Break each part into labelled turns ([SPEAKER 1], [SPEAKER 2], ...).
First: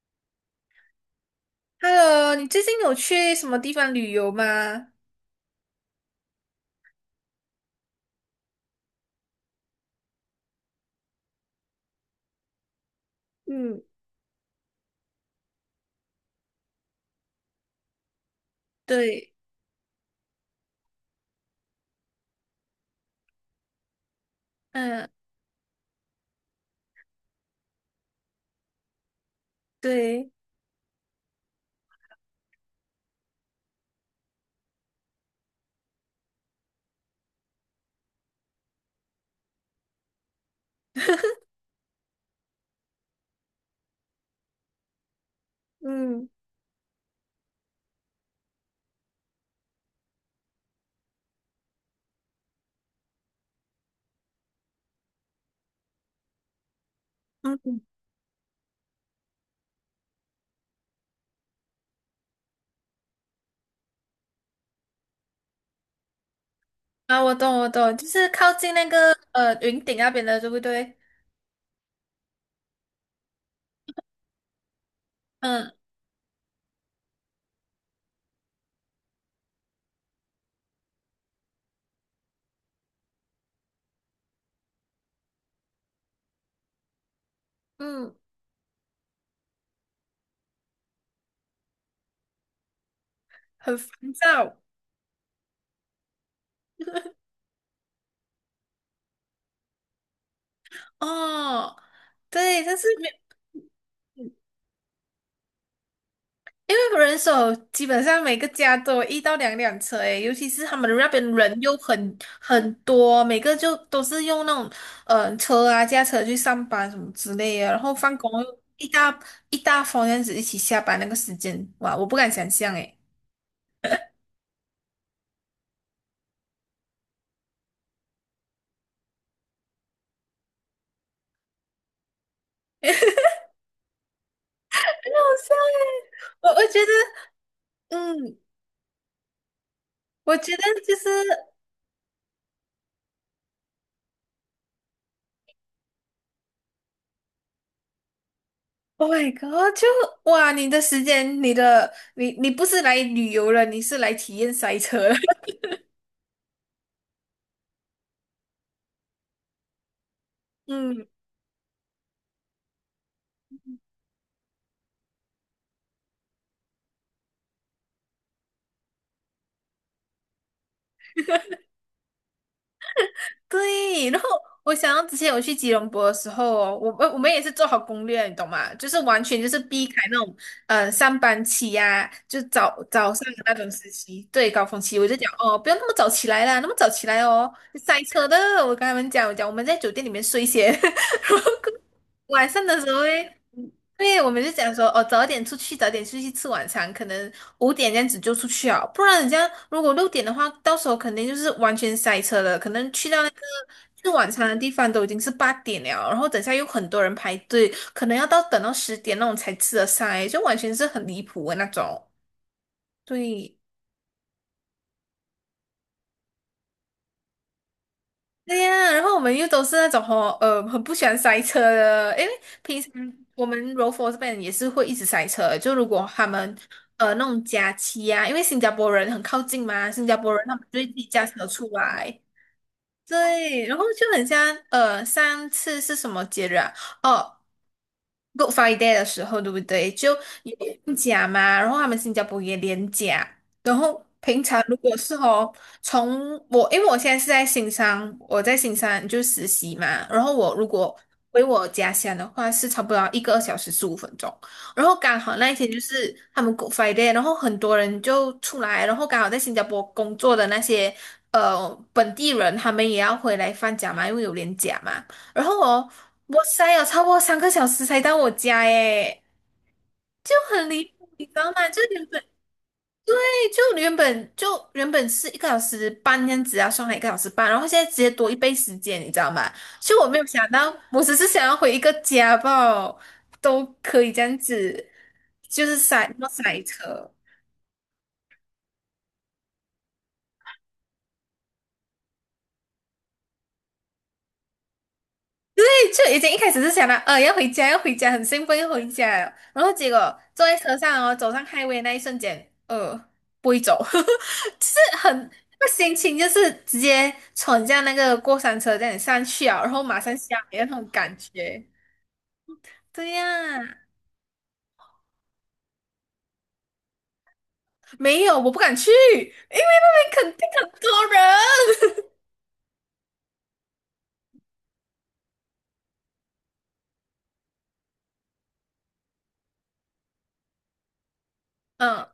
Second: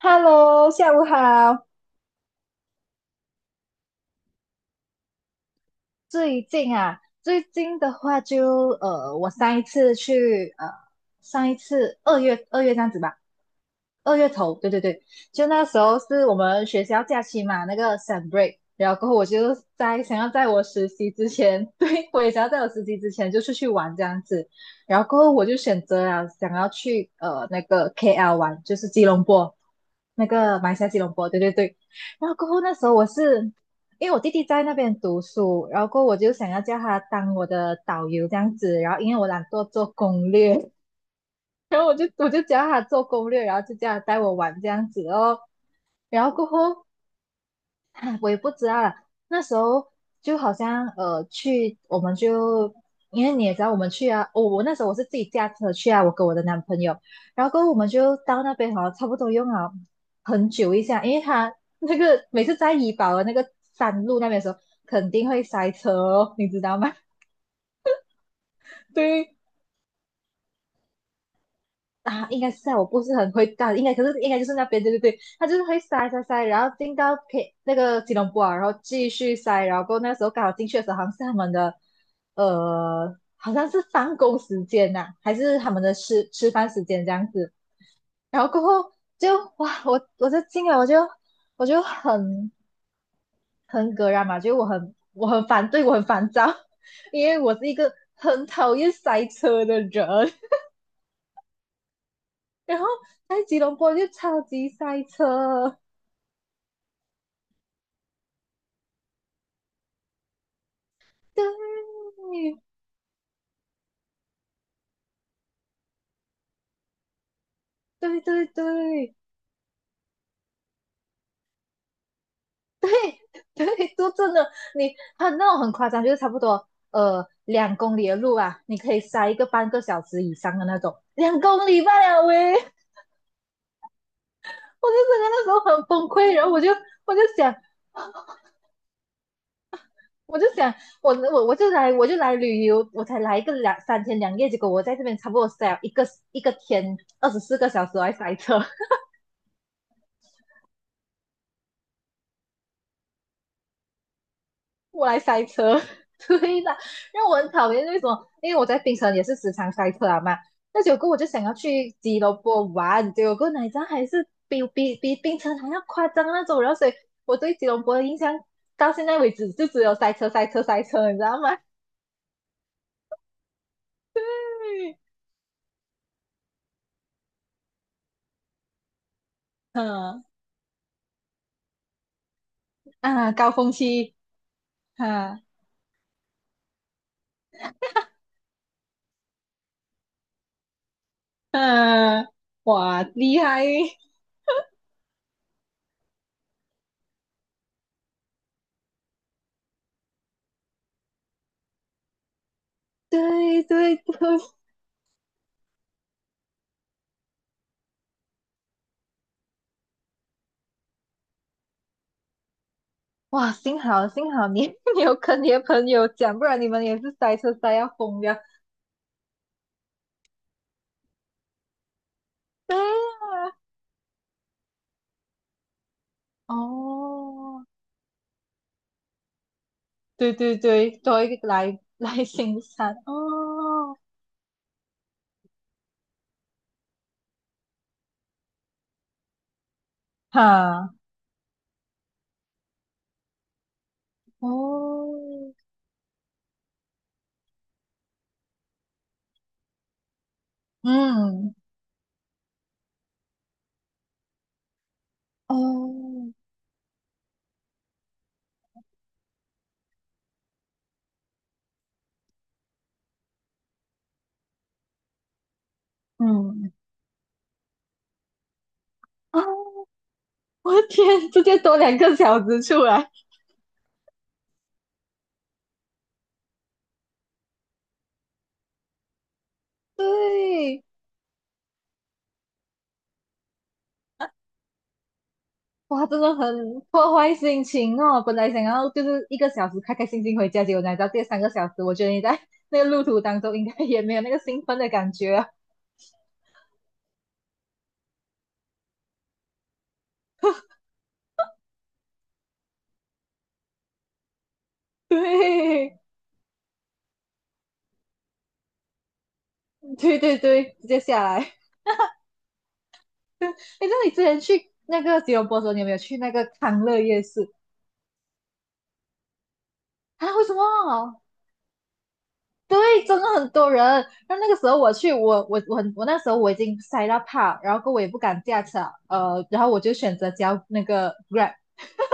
[SPEAKER 1] Hello，下午好。
[SPEAKER 2] Hello，你最近有去什么地方旅游吗？
[SPEAKER 1] 最近啊，最近的话就我上一次二月这样子吧，
[SPEAKER 2] 嗯
[SPEAKER 1] 二月头，对对对，就那时候是我们学校假期嘛，那个 s u m break，然后过后我
[SPEAKER 2] 对，
[SPEAKER 1] 就在想要在我实习之前，对，我也想要在我实习之前就出去玩这样子，然后
[SPEAKER 2] 嗯，
[SPEAKER 1] 过后我就选择了想要去那个 KL 玩，就是吉隆坡。那
[SPEAKER 2] 对，
[SPEAKER 1] 个马来西亚吉隆坡，对对对。然后过后那时候我是因为我弟弟在那边读书，然后过后我就想要叫他当我的导游这样子，然后因为我懒惰做攻略，然后我就叫他做攻略，然后就叫他带我玩这样子哦。然
[SPEAKER 2] 嗯，
[SPEAKER 1] 后过后 啊我也不知道啦，那时候就好像去，我们就因为你也知道我们去啊，我那时候我是自己驾车去啊，我跟我的男朋友，然后过后我
[SPEAKER 2] 嗯，
[SPEAKER 1] 们就到那边哦，差不多用了很久一下，因为他那个每次在怡保的那个山路那边的时候，肯定会塞车哦，你知道吗？
[SPEAKER 2] 啊，我懂，我懂，就是靠近那 个
[SPEAKER 1] 对，
[SPEAKER 2] 云顶那边的，对不对？
[SPEAKER 1] 啊，应该是在我不是很会干，应该可是应该就是那边，对对对，他就是
[SPEAKER 2] 嗯，
[SPEAKER 1] 会塞塞塞，然后进到 那个吉隆坡啊，然后继续塞，然后过后那个时候刚好进去的时候，好像是他们的，好像是放工时间呐、还是他们的吃饭时间这样子，
[SPEAKER 2] 嗯，
[SPEAKER 1] 然后过后就哇，我就进来，我就很
[SPEAKER 2] 很
[SPEAKER 1] 很葛
[SPEAKER 2] 烦
[SPEAKER 1] 然嘛，
[SPEAKER 2] 躁。
[SPEAKER 1] 就我很反对，我很烦躁，因为我是一个很讨厌塞车的人。
[SPEAKER 2] 哦，对，但
[SPEAKER 1] 然
[SPEAKER 2] 是
[SPEAKER 1] 后
[SPEAKER 2] 没。
[SPEAKER 1] 在吉隆坡就
[SPEAKER 2] 嗯
[SPEAKER 1] 超级塞车，
[SPEAKER 2] 因为人手基本上每个家都有1到2辆车诶，尤其是他们那边
[SPEAKER 1] 对，
[SPEAKER 2] 人又很多，每个就都是用那种车啊、驾车去上班什么之类的，然后放
[SPEAKER 1] 对
[SPEAKER 2] 工
[SPEAKER 1] 对
[SPEAKER 2] 又一
[SPEAKER 1] 对
[SPEAKER 2] 大一大方样子一起下班那个时间，哇，我不敢想象诶。
[SPEAKER 1] 对，就真的你很那种很夸张，就是差不多两公里的路啊，你可以塞半个小时以上的那种，2公里半啊喂，我就整个
[SPEAKER 2] 很好
[SPEAKER 1] 那时
[SPEAKER 2] 笑
[SPEAKER 1] 候很崩
[SPEAKER 2] 诶
[SPEAKER 1] 溃，然
[SPEAKER 2] 我
[SPEAKER 1] 后我
[SPEAKER 2] 我
[SPEAKER 1] 就
[SPEAKER 2] 觉得，
[SPEAKER 1] 我就想。
[SPEAKER 2] 嗯，我
[SPEAKER 1] 我就
[SPEAKER 2] 觉得
[SPEAKER 1] 想，
[SPEAKER 2] 就是
[SPEAKER 1] 我就来旅游，我才来一个两三天两夜，结果我在这边差不多塞了一个天24个小时来塞车，
[SPEAKER 2] ，Oh my God，就哇，你的时间，你的你你不是来旅游了，你是来体验塞
[SPEAKER 1] 我
[SPEAKER 2] 车了
[SPEAKER 1] 来塞车，对的，让我很讨厌。为什么？因为我在槟城也是时常塞车啊嘛。那结
[SPEAKER 2] 嗯。
[SPEAKER 1] 果我就想要去吉隆坡玩，结果哪吒还是比槟城还要夸张那种。然后所以我对吉隆坡的印象到现在为止就只有塞车、塞车、塞车，你知道吗？
[SPEAKER 2] 对，然后我想
[SPEAKER 1] 对，
[SPEAKER 2] 到之前我去吉隆坡的时候哦，我们也是做好攻略，你懂吗？就是完全就是避开那
[SPEAKER 1] 嗯
[SPEAKER 2] 种上班期呀、就早上
[SPEAKER 1] 啊，
[SPEAKER 2] 的
[SPEAKER 1] 高
[SPEAKER 2] 那种
[SPEAKER 1] 峰
[SPEAKER 2] 时
[SPEAKER 1] 期，
[SPEAKER 2] 期，对，高峰期，我就讲
[SPEAKER 1] 啊
[SPEAKER 2] 哦，不要那么早起来啦，那么早起来哦，塞车的。我跟他们讲，我讲我们在酒店里面睡先。
[SPEAKER 1] 嗯、啊
[SPEAKER 2] 晚上的时候
[SPEAKER 1] 哇，
[SPEAKER 2] 诶，
[SPEAKER 1] 厉害！
[SPEAKER 2] 对，我们就讲说，哦，早点出去，早点出去吃晚餐，可能5点这样子就出去啊，不然你这样如果6点的话，到时候肯定就是完全塞车了，可能去到那个
[SPEAKER 1] 对对对，
[SPEAKER 2] 吃晚餐的地方都已经是8点了，然后等下又很多人排队，可能要到等到10点那种才吃得上诶，就完全是很离谱的那种。
[SPEAKER 1] 哇，
[SPEAKER 2] 对，
[SPEAKER 1] 幸好你 你有跟你的朋友讲，不然你们也是塞车塞要疯掉。
[SPEAKER 2] 对呀，然后我们又都是那种吼，很不喜欢塞车的，因为
[SPEAKER 1] 对
[SPEAKER 2] 平时我们柔佛这边也是会一直塞车。就如果他
[SPEAKER 1] 啊，
[SPEAKER 2] 们那种
[SPEAKER 1] 哦，
[SPEAKER 2] 假期啊，因为新加坡人很靠近嘛，新加
[SPEAKER 1] 对
[SPEAKER 2] 坡人他
[SPEAKER 1] 对
[SPEAKER 2] 们就会
[SPEAKER 1] 对，
[SPEAKER 2] 自己
[SPEAKER 1] 多
[SPEAKER 2] 驾
[SPEAKER 1] 一
[SPEAKER 2] 车
[SPEAKER 1] 个
[SPEAKER 2] 出
[SPEAKER 1] 来
[SPEAKER 2] 来，
[SPEAKER 1] 来行山
[SPEAKER 2] 对，然后
[SPEAKER 1] 哦，
[SPEAKER 2] 就很像上次是什么节日啊？哦，Good Friday 的时候，对不对？就有
[SPEAKER 1] 哈，
[SPEAKER 2] 放假嘛，然后他们新加坡也连假，然后平常如果是哦，
[SPEAKER 1] 哦，
[SPEAKER 2] 从我因为我现在是在新山，我在新山就实习嘛，然后我如果回
[SPEAKER 1] 嗯，
[SPEAKER 2] 我家乡的话，是差不多要1个小时15分钟，然后刚好那一天就是
[SPEAKER 1] 哦，
[SPEAKER 2] 他们 Good Friday，然后很多人就出来，然后刚好在新加坡工作的那些本地人，他们也要回来放假嘛，因为有连假嘛。然后哦，我塞
[SPEAKER 1] 嗯，
[SPEAKER 2] 有超过3个小时才到我家耶，
[SPEAKER 1] 哦，
[SPEAKER 2] 就 很
[SPEAKER 1] 我
[SPEAKER 2] 离
[SPEAKER 1] 的
[SPEAKER 2] 谱，你
[SPEAKER 1] 天，
[SPEAKER 2] 知
[SPEAKER 1] 直
[SPEAKER 2] 道
[SPEAKER 1] 接
[SPEAKER 2] 吗？
[SPEAKER 1] 多
[SPEAKER 2] 就
[SPEAKER 1] 两
[SPEAKER 2] 原
[SPEAKER 1] 个
[SPEAKER 2] 本
[SPEAKER 1] 小时出来，
[SPEAKER 2] 对，就原本是一个小时半这样子啊，上海一个小时半，然后现在直接多一倍时间，你知道吗？就我没有想
[SPEAKER 1] 对，
[SPEAKER 2] 到，我只是想要回一个家吧，都可以这样子，就是
[SPEAKER 1] 哇，
[SPEAKER 2] 塞那
[SPEAKER 1] 真
[SPEAKER 2] 么
[SPEAKER 1] 的很
[SPEAKER 2] 塞车。
[SPEAKER 1] 破坏心情哦！本来想要就是一个小时开开心心回家，结果来到第3个小时，我觉得你在那个路途当中应该也没有那个兴奋的感觉啊
[SPEAKER 2] 就已经一开始是想到，要回家，要回家，很兴奋要回家了然后结果坐在车上哦，走上 highway 那一瞬间，不会走，就是很 那个心情就是直接闯下那个过山车这样上去啊，然后马上
[SPEAKER 1] 对
[SPEAKER 2] 下
[SPEAKER 1] 对对
[SPEAKER 2] 来的那
[SPEAKER 1] 对，直
[SPEAKER 2] 种
[SPEAKER 1] 接
[SPEAKER 2] 感
[SPEAKER 1] 下来。
[SPEAKER 2] 觉。对
[SPEAKER 1] 哎，
[SPEAKER 2] 呀，
[SPEAKER 1] 那你之前去那个吉隆坡的时候，你有没有去那个康乐夜市
[SPEAKER 2] 没有，我不敢去，因为那边
[SPEAKER 1] 啊？
[SPEAKER 2] 肯
[SPEAKER 1] 为
[SPEAKER 2] 定
[SPEAKER 1] 什么？
[SPEAKER 2] 很多人。
[SPEAKER 1] 对，真的很多人。然后那个时候我去，我那时候已经塞到怕，然后我也不敢驾车，然后我就选择交那个 Grab。
[SPEAKER 2] 嗯，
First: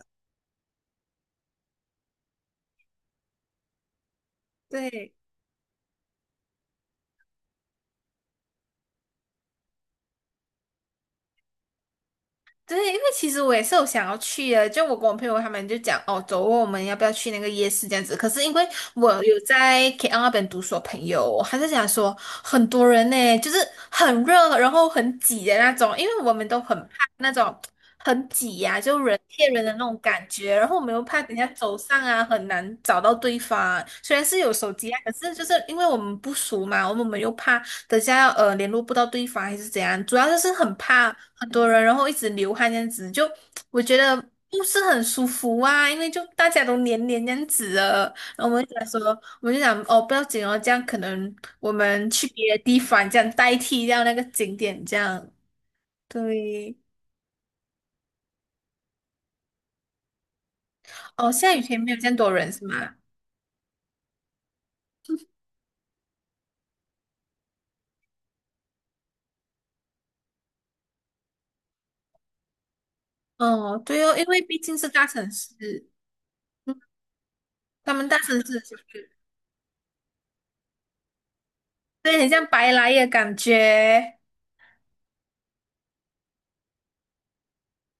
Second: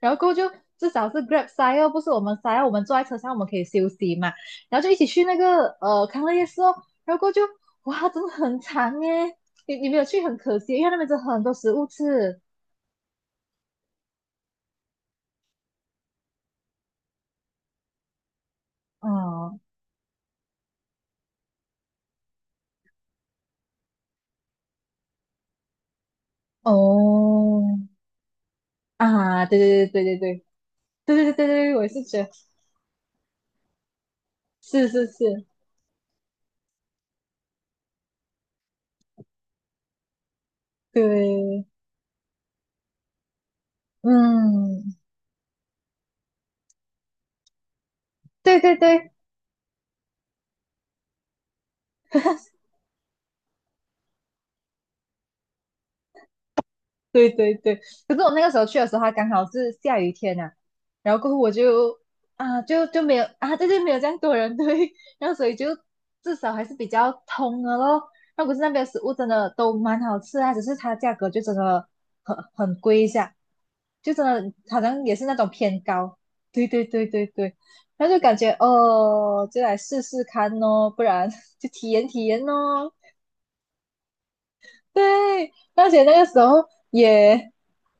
[SPEAKER 1] 然后过后就至少是 Grab 塞哦，不是我们塞哦，我们坐在车上我们可以休息嘛，然后就一起
[SPEAKER 2] 对，
[SPEAKER 1] 去那个康乐夜市哦，然后过后就哇，真的很长耶，你没有去很可惜，因为那边真的很多食物吃，
[SPEAKER 2] 对，因为其实我也是有想要去的，就我跟我朋友他们就讲哦，走哦我们要不要去那个夜市这样子？可是因为我有
[SPEAKER 1] 嗯
[SPEAKER 2] 在 KL 那边读书的朋友哦，还就讲说很多人呢，就是很热，然后很挤的那种，因为我们都
[SPEAKER 1] 哦
[SPEAKER 2] 很怕那种很挤呀、就人贴
[SPEAKER 1] 啊，
[SPEAKER 2] 人的那
[SPEAKER 1] 对
[SPEAKER 2] 种
[SPEAKER 1] 对对对
[SPEAKER 2] 感
[SPEAKER 1] 对
[SPEAKER 2] 觉，然后我们又怕
[SPEAKER 1] 对对对
[SPEAKER 2] 等一下
[SPEAKER 1] 对
[SPEAKER 2] 走
[SPEAKER 1] 对，我也
[SPEAKER 2] 散
[SPEAKER 1] 是
[SPEAKER 2] 啊，
[SPEAKER 1] 觉得
[SPEAKER 2] 很难找到对方啊。虽然是有手
[SPEAKER 1] 是
[SPEAKER 2] 机啊，
[SPEAKER 1] 是
[SPEAKER 2] 可是就
[SPEAKER 1] 是，
[SPEAKER 2] 是因为我们不熟嘛，我们又怕等下联络不到对方还是怎样，主要就是很怕很
[SPEAKER 1] 对，
[SPEAKER 2] 多人，然后一直流汗这样子，就我觉得不是
[SPEAKER 1] 嗯，
[SPEAKER 2] 很舒服啊，因为就大家都黏黏这样子的，然后我
[SPEAKER 1] 对
[SPEAKER 2] 们就
[SPEAKER 1] 对
[SPEAKER 2] 想说，
[SPEAKER 1] 对，
[SPEAKER 2] 我们就想哦不要紧哦，这样可能我们去别的地方这样代替掉那个景点这样，对，
[SPEAKER 1] 对对对，可是我那个时候去的时候，它刚好是下雨天呐、然后
[SPEAKER 2] 哦
[SPEAKER 1] 过后我
[SPEAKER 2] 下雨天没有
[SPEAKER 1] 就
[SPEAKER 2] 这样多人
[SPEAKER 1] 啊，
[SPEAKER 2] 是
[SPEAKER 1] 就
[SPEAKER 2] 吗？
[SPEAKER 1] 就没有啊，对对，没有这样多人对，然后所以就至少还是比较通的咯。那可是那边的食物真的都蛮好吃啊，只是它价格就真的很贵一下，
[SPEAKER 2] 哦对
[SPEAKER 1] 就
[SPEAKER 2] 哦，因
[SPEAKER 1] 真
[SPEAKER 2] 为
[SPEAKER 1] 的
[SPEAKER 2] 毕竟
[SPEAKER 1] 好
[SPEAKER 2] 是
[SPEAKER 1] 像
[SPEAKER 2] 大
[SPEAKER 1] 也是
[SPEAKER 2] 城
[SPEAKER 1] 那种
[SPEAKER 2] 市，
[SPEAKER 1] 偏高。对
[SPEAKER 2] 嗯
[SPEAKER 1] 对对对对，
[SPEAKER 2] 他们
[SPEAKER 1] 然后
[SPEAKER 2] 大
[SPEAKER 1] 就
[SPEAKER 2] 城
[SPEAKER 1] 感觉
[SPEAKER 2] 市就是
[SPEAKER 1] 哦，就来试试看哦，不然 就体验
[SPEAKER 2] 对，
[SPEAKER 1] 体
[SPEAKER 2] 很
[SPEAKER 1] 验
[SPEAKER 2] 像白来
[SPEAKER 1] 哦。
[SPEAKER 2] 的感觉。
[SPEAKER 1] 对，而且那个时候也，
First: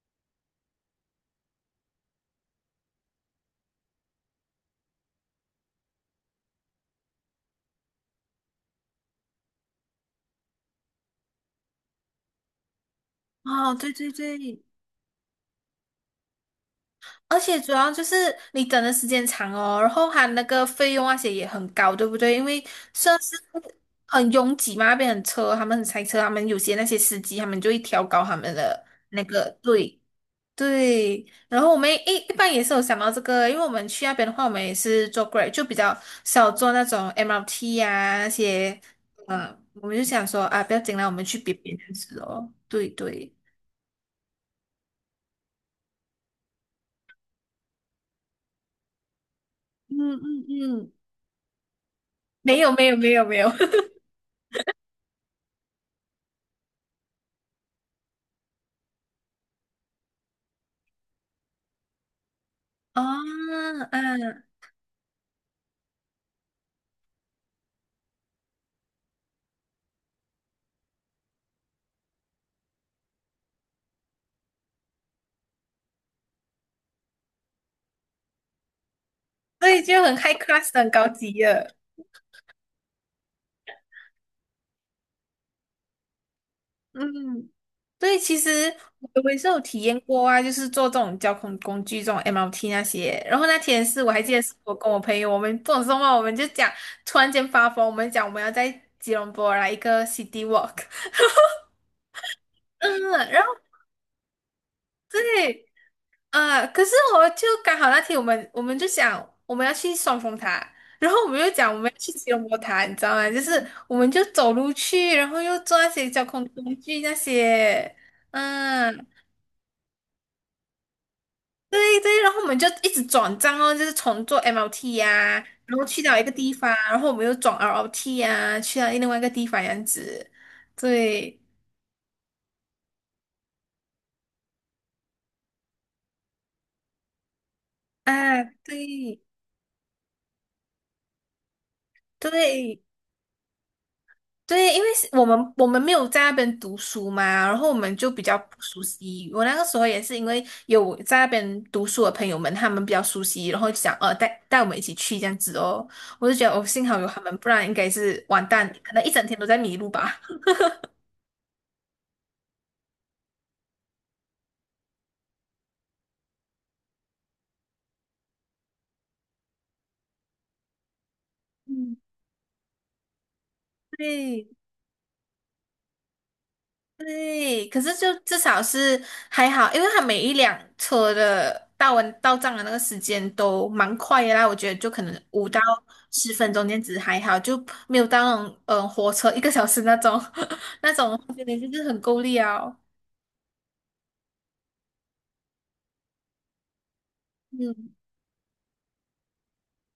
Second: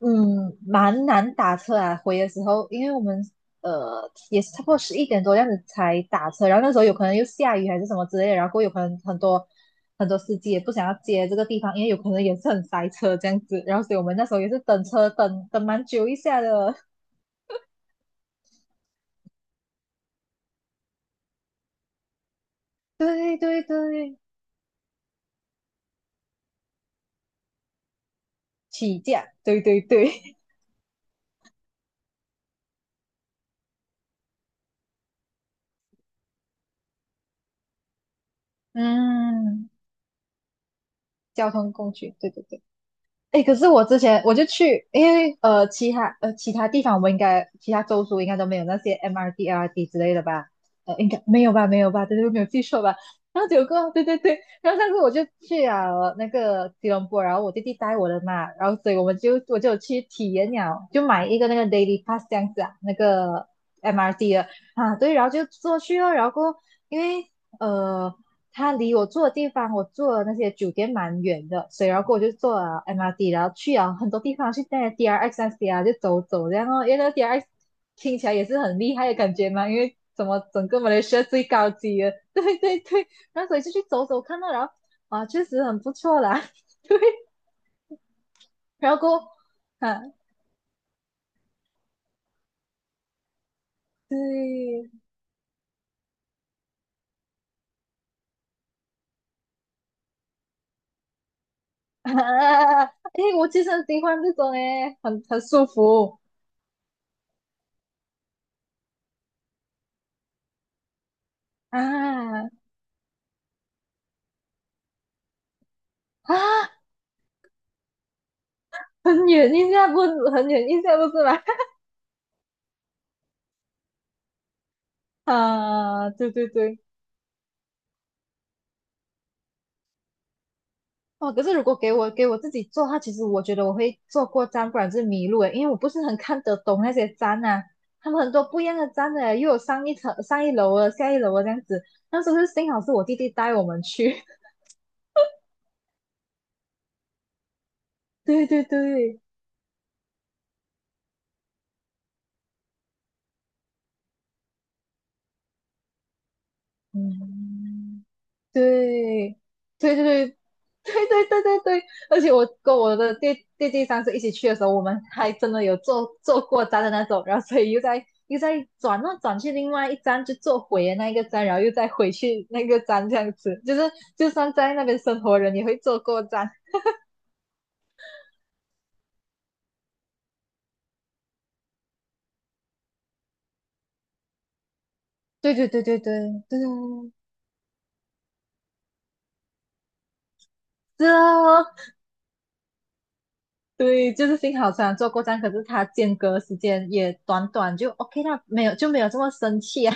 [SPEAKER 1] 蛮难打车啊。回的时候，因为我们也是差不多11点多这样子才打车，然后那时候有可能又下雨还是什么之类的然后有可能很多很多司机也不想要接这个地方，因为有可能也是很塞车这样子。
[SPEAKER 2] 哦，
[SPEAKER 1] 然后
[SPEAKER 2] 对
[SPEAKER 1] 所以我
[SPEAKER 2] 对
[SPEAKER 1] 们那时候也是
[SPEAKER 2] 对，
[SPEAKER 1] 等车等蛮久一下的。
[SPEAKER 2] 而且主要就是你等的时间长哦，然后它那个费用那些也很高，对不对？因为算是
[SPEAKER 1] 对对对，
[SPEAKER 2] 很拥挤嘛，那边很车，他们很塞车，他们有些那些司机他们就会调高他们的
[SPEAKER 1] 起
[SPEAKER 2] 那
[SPEAKER 1] 价，
[SPEAKER 2] 个
[SPEAKER 1] 对对
[SPEAKER 2] 对
[SPEAKER 1] 对，
[SPEAKER 2] 对。然后我们一般也是有想到这个，因为我们去那边的话，我们也是坐 Grab，就比较少坐那种 MRT 呀那 些，嗯、
[SPEAKER 1] 嗯，
[SPEAKER 2] 我们就想说啊，不要紧啦，我们去
[SPEAKER 1] 交
[SPEAKER 2] 别
[SPEAKER 1] 通
[SPEAKER 2] 别
[SPEAKER 1] 工
[SPEAKER 2] 边
[SPEAKER 1] 具，
[SPEAKER 2] 吃
[SPEAKER 1] 对对
[SPEAKER 2] 哦。
[SPEAKER 1] 对。
[SPEAKER 2] 对对，
[SPEAKER 1] 哎，可是我之前我就去，因为其他其他地方我们应该其他州属应该都没有那些 MRT、RT 之
[SPEAKER 2] 嗯
[SPEAKER 1] 类的
[SPEAKER 2] 嗯
[SPEAKER 1] 吧？
[SPEAKER 2] 嗯，
[SPEAKER 1] 应该没有吧？没有吧？对对，没有
[SPEAKER 2] 没
[SPEAKER 1] 记
[SPEAKER 2] 有
[SPEAKER 1] 错
[SPEAKER 2] 没
[SPEAKER 1] 吧？
[SPEAKER 2] 有没有没
[SPEAKER 1] 然后
[SPEAKER 2] 有。
[SPEAKER 1] 结果对对对，然后上次我就去了那个吉隆坡，然后我弟弟带我的嘛，然后所以我就有去体验了，就买一个那个 daily pass 这样子啊，那
[SPEAKER 2] 哦，
[SPEAKER 1] 个 MRT 的
[SPEAKER 2] 嗯，
[SPEAKER 1] 啊，对，然后就坐去了，然后过后因为呃它离我住的地方，我住的那些酒店蛮远的，所以然后我就坐了 MRT，然后去了很多地方，去那些 DRX 那些啊，就走走这样哦。因为那个 DRX 听起来也是很厉害的感觉嘛，因
[SPEAKER 2] 对，
[SPEAKER 1] 为
[SPEAKER 2] 就很
[SPEAKER 1] 怎
[SPEAKER 2] high
[SPEAKER 1] 么整
[SPEAKER 2] class 的
[SPEAKER 1] 个马
[SPEAKER 2] 很
[SPEAKER 1] 来
[SPEAKER 2] 高
[SPEAKER 1] 西亚
[SPEAKER 2] 级
[SPEAKER 1] 最高
[SPEAKER 2] 了。
[SPEAKER 1] 级的，对对对。然后所以就去走走看到，然后啊，确实很不错啦，对。
[SPEAKER 2] 嗯，对，其实
[SPEAKER 1] 然后
[SPEAKER 2] 我
[SPEAKER 1] 过后
[SPEAKER 2] 我也是有体验
[SPEAKER 1] 啊，
[SPEAKER 2] 过啊，就是坐这种交通工具，这种 MRT 那些。然后那天是我还记得，是我跟
[SPEAKER 1] 对
[SPEAKER 2] 我朋友，我们不懂什么，我们就讲，突然间发疯，我们讲我们要在吉隆坡来一个 city walk。
[SPEAKER 1] 啊，
[SPEAKER 2] 嗯，
[SPEAKER 1] 诶，
[SPEAKER 2] 然
[SPEAKER 1] 我
[SPEAKER 2] 后
[SPEAKER 1] 其实很喜欢这种哎，很
[SPEAKER 2] 对，
[SPEAKER 1] 舒服
[SPEAKER 2] 啊，可是我就刚好那天我们就想我们要去双峰塔，然后我们又讲我们要去吉隆
[SPEAKER 1] 啊
[SPEAKER 2] 坡塔，你知道吗？就是我们就走路去，然后又坐那些交通
[SPEAKER 1] 啊，
[SPEAKER 2] 工具那些，嗯，
[SPEAKER 1] 很远一下不很远一下不是吗？
[SPEAKER 2] 对对，然后我们就一直转站哦，就是从坐 MRT 呀、然后去
[SPEAKER 1] 啊，
[SPEAKER 2] 到一个
[SPEAKER 1] 对对
[SPEAKER 2] 地方，
[SPEAKER 1] 对，
[SPEAKER 2] 然后我们又转 l O t 呀、去到另外一个地方这样子，
[SPEAKER 1] 哦，
[SPEAKER 2] 对
[SPEAKER 1] 可是如果给我自己做的话，其实我觉得我会做过站，不然就是迷路诶，因为我不是很看得懂那些站啊，他们很
[SPEAKER 2] 啊，
[SPEAKER 1] 多不一样的站
[SPEAKER 2] 对
[SPEAKER 1] 的，又有上一层、上一楼的、下一楼的这样子。那时候是幸好
[SPEAKER 2] 对。
[SPEAKER 1] 是我弟弟带我们去，
[SPEAKER 2] 对，因为是我们没有在那边读书嘛，然后我们就比 较
[SPEAKER 1] 对
[SPEAKER 2] 不
[SPEAKER 1] 对
[SPEAKER 2] 熟
[SPEAKER 1] 对，
[SPEAKER 2] 悉。我那个时候也是因为有在那边读书的朋友们，他们比较熟悉，然后就想带带我们一起去这样子哦。我就觉得哦，幸好有他们，不然应该
[SPEAKER 1] 嗯。
[SPEAKER 2] 是完蛋，可能一整天
[SPEAKER 1] 对，
[SPEAKER 2] 都在迷路
[SPEAKER 1] 对对
[SPEAKER 2] 吧。
[SPEAKER 1] 对对对对对对，而且我跟我的弟弟上次一起去的时候，我们还真的有坐过站的那种，然后所以又在转那转去另外一站，就坐回的那一个站，然后又再
[SPEAKER 2] 嗯，
[SPEAKER 1] 回去那个站，这样子，就是就
[SPEAKER 2] 对。
[SPEAKER 1] 算在那边生活的人也会坐过站。
[SPEAKER 2] 对，可是就至少是还好，因为它每一辆车的到账的那个时间都蛮快的啦，我觉得就可能五
[SPEAKER 1] 对
[SPEAKER 2] 到
[SPEAKER 1] 对对对
[SPEAKER 2] 十
[SPEAKER 1] 对
[SPEAKER 2] 分
[SPEAKER 1] 对
[SPEAKER 2] 钟
[SPEAKER 1] 啊，
[SPEAKER 2] 这样子还好，就没有到那种火车一个小时那种 那
[SPEAKER 1] 是
[SPEAKER 2] 种，我觉得
[SPEAKER 1] 哦，
[SPEAKER 2] 就是很够力哦。
[SPEAKER 1] 对，就是幸好虽然坐过站，可是它间隔时间也短短，就
[SPEAKER 2] 嗯，
[SPEAKER 1] OK 啦，没有就没有这么生气啊。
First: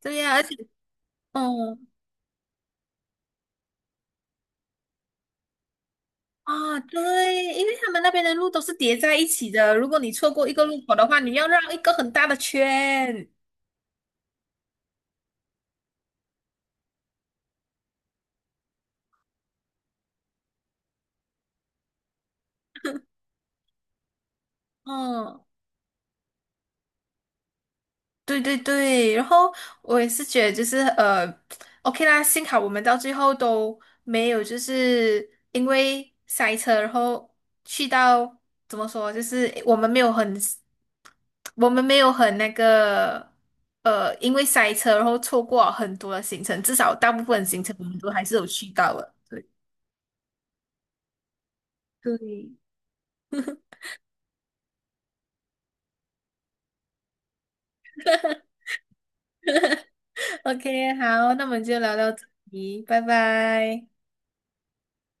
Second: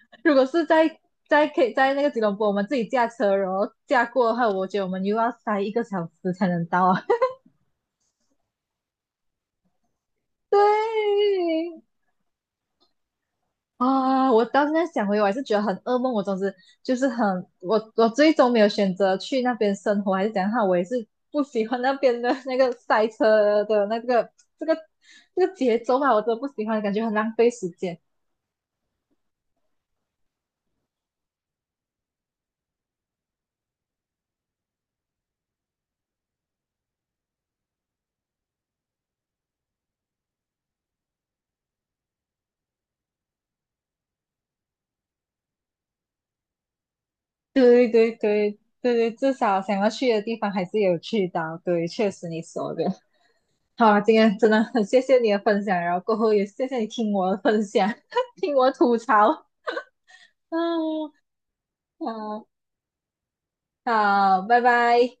[SPEAKER 2] 对 呀、
[SPEAKER 1] 如
[SPEAKER 2] 而
[SPEAKER 1] 果
[SPEAKER 2] 且
[SPEAKER 1] 是在在可以
[SPEAKER 2] 嗯
[SPEAKER 1] 在那个吉隆坡，我们自己驾车，然后驾过的话，我觉得我们又要塞一个小时才能到啊。
[SPEAKER 2] 对，因为他们那边的路都是叠在一起的，如果你错过 一个路口的话，
[SPEAKER 1] 对
[SPEAKER 2] 你要绕一个很大的圈。
[SPEAKER 1] 啊，我当时在想回，我还是觉得很噩梦。我总之就是很，我最终没有选择去那边生活，还是怎样我也是不喜欢那边的那个塞车的那个这个
[SPEAKER 2] 嗯
[SPEAKER 1] 这个节奏吧，我真的不喜欢，感觉很浪费时间。
[SPEAKER 2] 对对对，然后我也是觉得就是OK 啦，幸好我们到最后都没有就是因为塞车，然后去到怎么说，就是我们没有很那个因为塞车然后错过很多的行程，至少大部分行程我
[SPEAKER 1] 对
[SPEAKER 2] 们都
[SPEAKER 1] 对
[SPEAKER 2] 还是有
[SPEAKER 1] 对
[SPEAKER 2] 去到
[SPEAKER 1] 对对，
[SPEAKER 2] 的。
[SPEAKER 1] 至
[SPEAKER 2] 对
[SPEAKER 1] 少想要去的地方还是有去到。对，确实你
[SPEAKER 2] 对。
[SPEAKER 1] 说的。好啊，今天真的很谢谢你的分享，然后过后也谢谢你听我的分享，听我吐槽。
[SPEAKER 2] OK，
[SPEAKER 1] 嗯，
[SPEAKER 2] 好，那我们就聊到这
[SPEAKER 1] 好，
[SPEAKER 2] 里，拜拜。
[SPEAKER 1] 好，拜拜。